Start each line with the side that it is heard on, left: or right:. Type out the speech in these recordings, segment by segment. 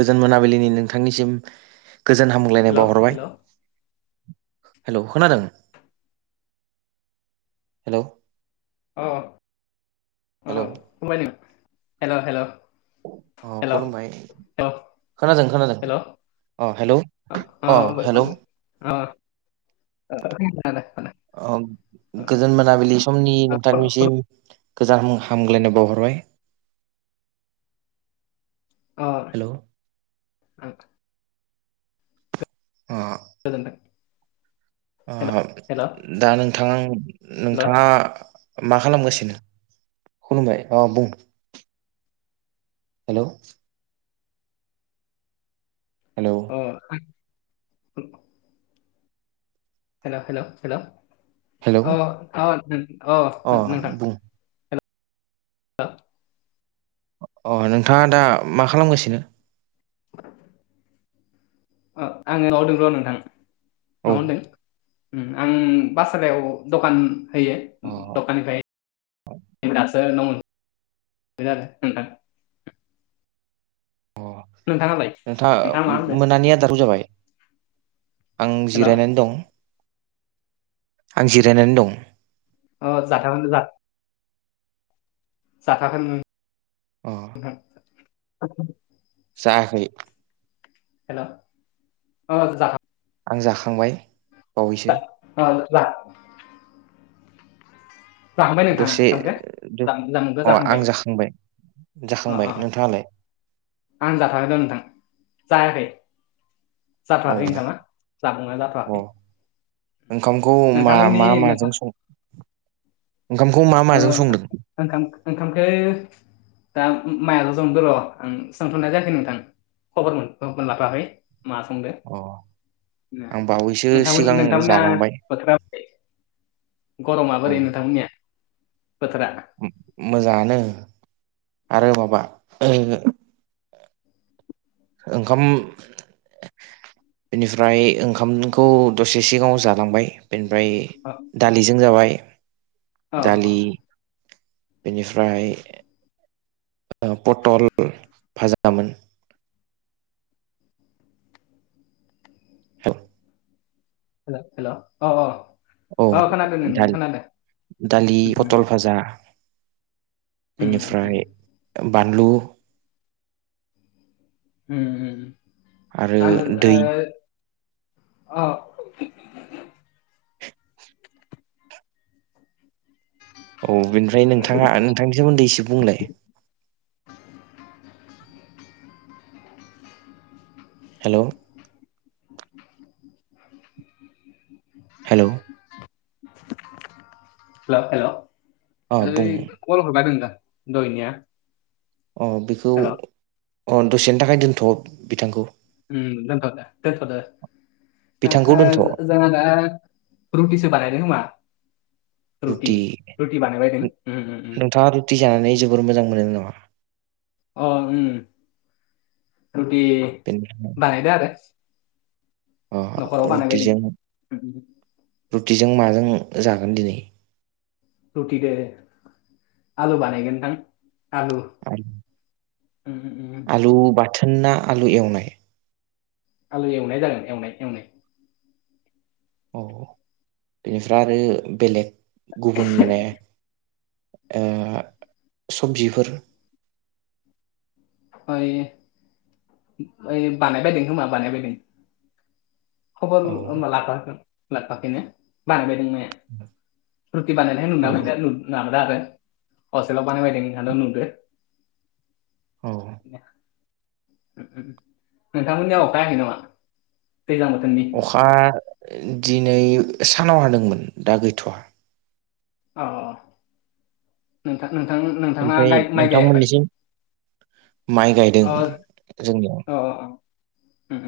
right: गोजोन मोनाबिलिनि नोंथांनिसिम गोजोन हामग्लायनाय
left: हेल' हेल'
right: बावहरबाय हेल' खोनादों हेल'
left: औ
right: हेलौ
left: [unintelligible] हेल' हेल'
right: अ
left: हेल'
right: खुलुमबाय
left: हेल'
right: खोनादों खोनादों अ हेल'
left: ओ ओ‌ [unintelligible]
right: अ गोजोन मोनाबिलि समनि
left: खोनादों
right: नोंथांनिसिम गोजान हामग्लायनाय बावहरबाय
left: अ
right: हेलौ
left: ओं
right: अ
left: गोजोनथों
right: अ
left: हेल' हेल' हेल'
right: दा नोंथां
left: अ
right: नोंथाङा मा खालामगासिनो खुलुमबाय अ बुं हेल' हेलौ
left: अ हेल हेल-हेल'
right: हेलौ
left: अ अ-अ
right: अ
left: नोंथां
right: बुं
left: दा
right: अ नोंथाङा दा मा खालामगासिनो
left: अ आङो न'आवदों र' नोंथां
right: औ
left: न'आवदों ओम आं दखान होयो
right: अ
left: दखाननिफ्राय दासो न' मोनफैदों आरो नोंथां नोंथाङालाय
right: अ
left: मा
right: नोंथाङा
left: होनदों
right: मोनानि आदारखौ जाबाय आं
left: हेल'
right: जिरायनानै दं आं जिरायनानै दं
left: अ जा खाम जा जाखागोन
right: अ
left: नोंथां
right: जायाखै
left: हेल' अ जा
right: आं जाखांबाय बावैसो
left: अ जा जाखांबाय नोंथाङा
right: दसे
left: ओंखामखो? जाम जामुंखौ
right: अ आं जाखांबाय
left: अ अ
right: जाखांबाय नोंथाङालाय
left: आं जाथागदों नोंथां जायाखै
right: औ
left: जाथ'वाखै नोंथामा जामुंङआ
right: अ
left: जाथ'वाखै
right: ओंखामखौ मा
left: नोंथांमोननि
right: मा माजों
left: नोंथां
right: संदों ओंखामखौ मा माजों संदों
left: ओं ओंखामखो दा माइआल' जंदर' आं सोंथ'नाय जायाखै नोंथां खबरमोन खबरखौ लाफाखै मा संदो
right: अ आं बावैसो
left: नोंथां
right: सिगां
left: नोंथांमोना
right: जालांबाय
left: फोथोराब गरमा
right: औ
left: बोरै नोंथांमोननिया बोथोरा
right: मोजाङानो आरो माबा ओ ओंखाम बेनिफ्राय ओंखामखौ दसे सिगाङाव जालांबाय बेनिफ्राय
left: अ
right: दालिजों जाबाय
left: अ अ
right: दालि बेनिफ्राय पटल भाजामोन हल
left: हेल हेल' अ
right: औ
left: अ-अ खोनादों नों खोनादों
right: जा बेनिफ्राय बानलु
left: उम
right: आरो
left: उम
right: दै
left: [unintelligible] अ
right: औ बेनिफ्राय नोंथाङा नोंथांनि सोमोन्दै एसे बुंलाय हेल'
left: [unintelligible]
right: हेल'
left: हेल हेल'
right: अ बुं
left: ओय कल हरबायमोन दां दहायनिया
right: अ बेखै
left: हेल'
right: अ दसेनि थाखाय दोनथ' बिथांखौ
left: उम दोनथदो दोनथदो
right: बिथांखौ दोनथ'
left: [unintelligible] जोंहादा रुटिसो बानायायदो खोमा रुटि रुटि बानायबायदों उम उम उम
right: थि जानानै जोबोर मोजां मोनो नामा
left: अ उम रुति
right: बिनफ्रा उम
left: बानायायदो आरोे
right: अ रुटिजों
left: उम, उम.
right: रुटिजों माजों जागोन दिनै।
left: रुटिदो आलु बानायगोनदां आलु उम उम उम ओमा
right: आलु बाथोना आलु एवनाय
left: आलु एवनाय जागोन एवनाय एवनाय।
right: औ बेनिफ्राय आरो बेलेग गुबुन माने सबजिफोर
left: ह ओइ बानायबायदों होनोमा बानायबायदों खबर
right: औ
left: होमबा लाफाखोन लाबोफाखैनो बानायबायदों मया रुटि
right: औ
left: बानायनायाय नु ना आरो हस्टाव बानायबायदोंं होन नुदो
right: औ
left: नोंथांमोननियाव अखायाखै नामा दैज्लां बोथोरनि
right: अखा दिनै सानाव हादोंमोन दा गैथ'आ।
left: औ नोंथां नोंथां नोंथाङा
right: ओमफ्राय
left: माइ गायाखै?
right: नोंथांमोननिसिम माइ गायदों
left: अ
right: जोंनियाव।
left: अ अ उम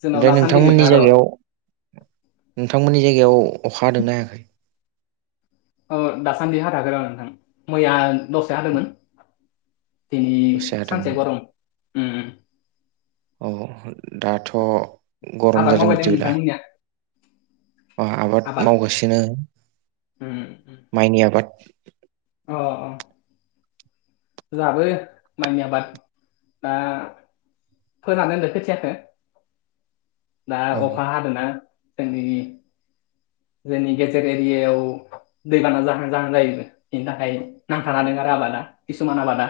left: जोंनाव
right: ओमफ्राय
left: दासान्दि
right: नोंथांमोननि
left: गैथ'आ र'
right: जायाव नोंथांमोननि जायगायाव अखा हादोंना हायाखै?
left: ओ दासान्दि हाथागोर नोंथां मैया दसे हादोंमोन दिनै
right: दसे
left: सानसे
right: हादोंमोन
left: गरम उम उम।
right: औ दाथ' गरम
left: आबाद
right: जादों
left: मावबायदों
right: बिदिब्ला
left: नोंथांमोननिया
right: आबाद मावगासिनो
left: उम उम।
right: माइनि आबाद
left: अ अ जाबो माइानि आबाद दा फोनानै होनो खोथियाखो दा
right: औ
left: अखा हादों ना जोंनि जोंनि गेजेर एरियायाव दैबाना जाहां जाहां जायोबो बेनि थाखाय नांथानादों आरो आबादा किसुमान आबादा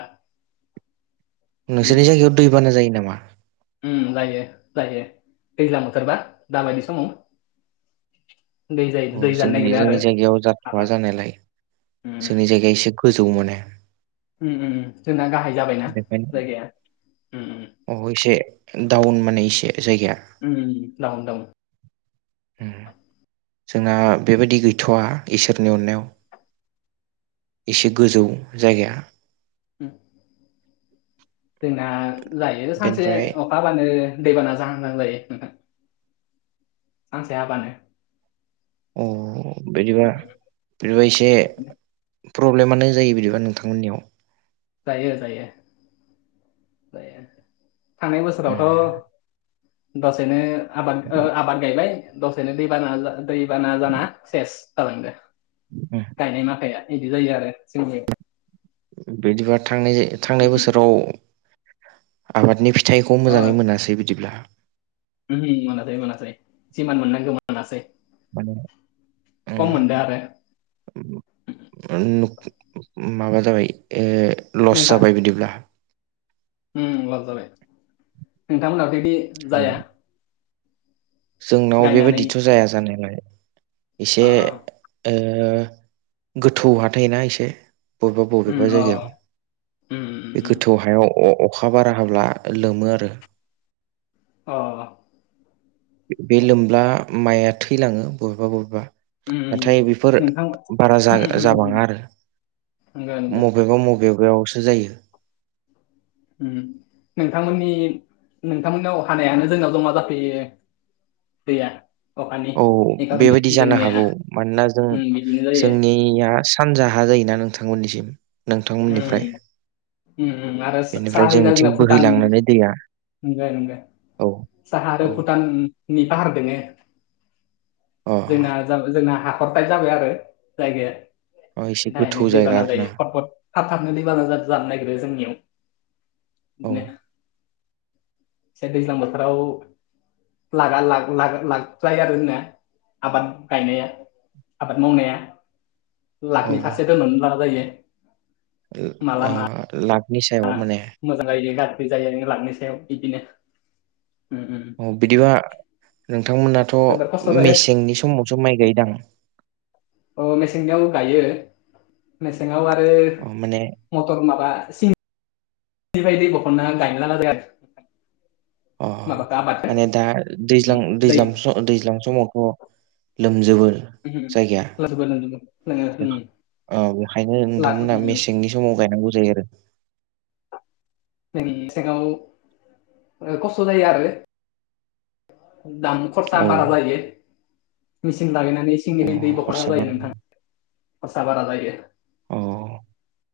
left: बि
right: नोंसोरनि जायगायाव दैबाना जायो नामा?
left: उम जायो जायो दैज्ल बोथोरबा दाबायदि समाव। दै जायो दै जानो नागिरदों आरो हाबा
right: होनायलाय जोंनि जायगाया एसे गोजौ माने
left: उम उम जोंना गाहाय जाबायना जायगाया उम उम
right: अह इसे दडाउन मोनानायै इसे जायगायाया।
left: उम उम दउन दउन
right: उम जोंहा बेबायदि गैथ'वा इसोरनि अननायाव एसे गोजौ जायगाया।
left: उम जोंना जायो सानसे
right: बेनिफ्राय
left: अखााबानो दैबाना जाहोनां जायो नोंथां सानसे हाबानो।
right: अ बिदिबा
left: उम उम
right: बिदिबा इसे
left: बिदिनो
right: प्रब्लेमानो जायो बिदिबा नोंथां मोननियाव
left: जायो जायो। जायो थांनाय
right: उम
left: बोसोरावथ' दसेनो आबाद ओ आबाद गायबाय दसेनो दैबाना जा दैबाना जाना सेस जालांदो।
right: उम
left: गायनाय माखाया बिदि जायो आरो जोंनि
right: बिदिबा थांनाय थांनाय
left: उम
right: बोसोराव आबादनि फिथाइखौ
left: उम अ
right: मोजाङै मोनासै बिदिब्ला
left: उम मोनासै मोनासै सिमान जिमोननांगौ मोनासै
right: माने
left: खम मोनदों आरो
right: उम माबा जाबाय लस जाबाय बिदिब्ला
left: ओम लाब जाबाय नोंथांमोनहाथ' बेदि
right: औ जोंनाव
left: गायनानै
right: बेबायदिथ' जाया जानायालाय एसे
left: अ
right: ओ गोथौ हाथायना एसे बबेबा
left: उम
right: बबेबा
left: अ
right: जायगायाव
left: उम उम
right: बे
left: उम
right: गोथौ हायाव अ अखा बारा हाब्ला लोमो आरो
left: अ
right: बे लोमब्ला माइआ थैलाङो बबेबा बबेबा
left: उम उम
right: नाथाय बेफोर
left: नोंथां
right: बारा जा जाबाङा आरो
left: नंगौ नंगौ
right: मबेबा मबेबायावसो जायो
left: ओम नोंथांमोननि नोंथांमोननाव हानायानो जोंनाव जमा जाफैयो [unintelligible]
right: औ
left: बे खार'नै
right: बेबायदि जानो
left: जोंनिया
right: हागौ मानोना जों
left: उम बिदिनो जायो
right: जोंनिया सानजाहा जायोना नोंथांमोननिसिम नोंथांमोननिफ्राय
left: उम [unintelligible]
right: बेनिफ्राय
left: साहा
right: जोंनिथिं बोहैलांनानै दैया औ
left: आरो
right: औ
left: भुटाननि बाहार दङ
right: अह
left: जोंना-जोंना हाखरद्राय जाबाय आरो जायगाया
right: अ एसे गोथौ
left: दायरेख
right: जायगा
left: दैबाना जायो
right: आरोना
left: खट-खट थाब थाबनो दैबाना जानो नागिरो जोंनियाव
right: औ
left: बिदिनो जे दैज्लां बोथोराव लागा लाख लाख जायो आरो जोंना आबाद गायनाया आबाद मावनाया
right: औ
left: लाखनि
right: ओ
left: फारसे दोननानै लाजायो
right: लाखनि सायाव माने
left: मोजां जायो गारजायो लांनो सायाव बिदिनो ओम - ओम
right: औ बिदिबा नोंथांमोनाथ'
left: जोबोर खस्थ' जायो
right: मेसेंनि समावसो माइ गायोदां
left: औ मेसेंनियाव गायो मेसेङाव आरो
right: अ माने
left: मथर माबा सि बिबायदि बहनना गायना लायो
right: अह
left: आबादखौ
right: माने दा
left: दै
right: दैज्लां-दैज्लां स दैज्लां समावथ' लोमजोबो जायगाया
left: [unintelligible]
right: औ बेखायनो नोंथांमोनहा मेसेंनि समाव गायनांगौ जायो आरो
left: जोंनि मेसेङाव खस्थ' जायो आरो दाम खरसा
right: औ
left: बारा जायो मेसिन लागायनानै
right: अ
left: सिंनि दै बख'नांगौ
right: खरसा
left: जायो
right: बारा
left: नोंथां खरसा बारा जायो
right: औ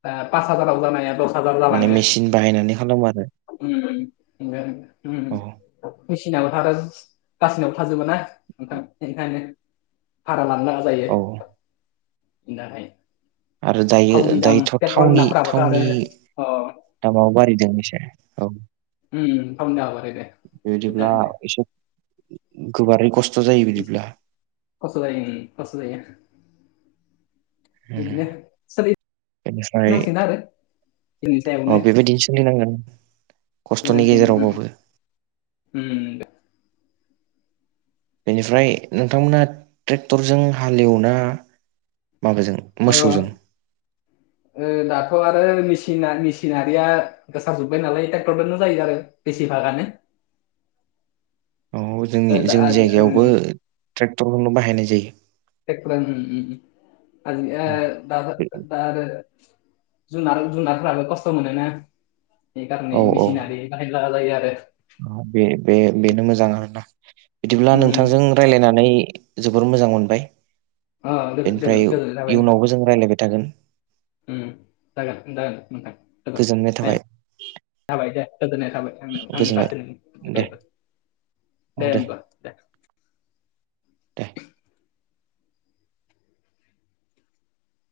left: पास हाजाराव जानाया द
right: माने मेसिन बाहायनानै हाल एवो आरो
left: ओम-ओम
right: औ
left: मेसिनाव था गासिनावबो थाजोबोना नोंथां बेखायनो भारा लानो जायो
right: औ
left: दाहाय
right: आरो दायो
left: थावनि दाम
right: दायोथ'
left: पेट्रलनि दामफोराबोथ' आरो
right: थावनि-थावनि
left: अ
right: दामाबो बारायदों एसे औ
left: ओम थावनि दामा बारायदों बेनि
right: बेबायदिब्ला
left: दारैनो
right: एसे गोबारै खस्थ' जायो बिदिब्ला
left: खस्थ' जायो ओम खस्थ' जायो
right: उम,
left: बिदिनो सोलि नांसिगोन आरो जोंनि
right: औ
left: सायावनो
right: बेबायदिनो सोलिनांगोन खस्थ'नि
left: नांसिगोन उम
right: गेजेरावबाबो
left: उम दे
right: बेनिफ्राय नोंथांमोना ट्रेक्टरजों हालेवोना माबाजों
left: ओअ
right: मोसौजों [unintelligible]
left: ओ दाथ' आरो मेसिना मिसिनारिया गोसार जुबबाय नालाय ट्रेक्टरदोनो जायो आरो बेसि भागानो
right: औ
left: ओ दा
right: जोंनि-जोंनि
left: आजि ओ
right: जायगायावबो ट्रेक्टरखौनो बाहायनाय जायो
left: ट्रेक्टर उम उम [unintelligible] दा आरो जुनार-जुनारफोराबो खस्थ' मोनोना बे खारैनो मेसिनारि- बायनो लागा जायो आरो
right: बे-बे बेनो मोजां आरोना। बिदिब्ला
left: उम
right: नोंथांजों रायलायनानै जोबोर मोजां मोनबाय
left: अ गोजोन गोजोन
right: बेनिफ्राय
left: गोजोननाय थाबाय नोंथां।
right: इयुनावबो जों रायलायबाय थागोन।
left: उम जागोन जागोन नोंथां जागोन
right: गोजोननाय थाबाय
left: नाय जाबाय दे गोजोननाय थाबाय थांनो [inaudible] आंनि
right: गोजोनबाय
left: फारसे
right: दे
left: नोंनि [inaudible] दे होनबा दे
right: दे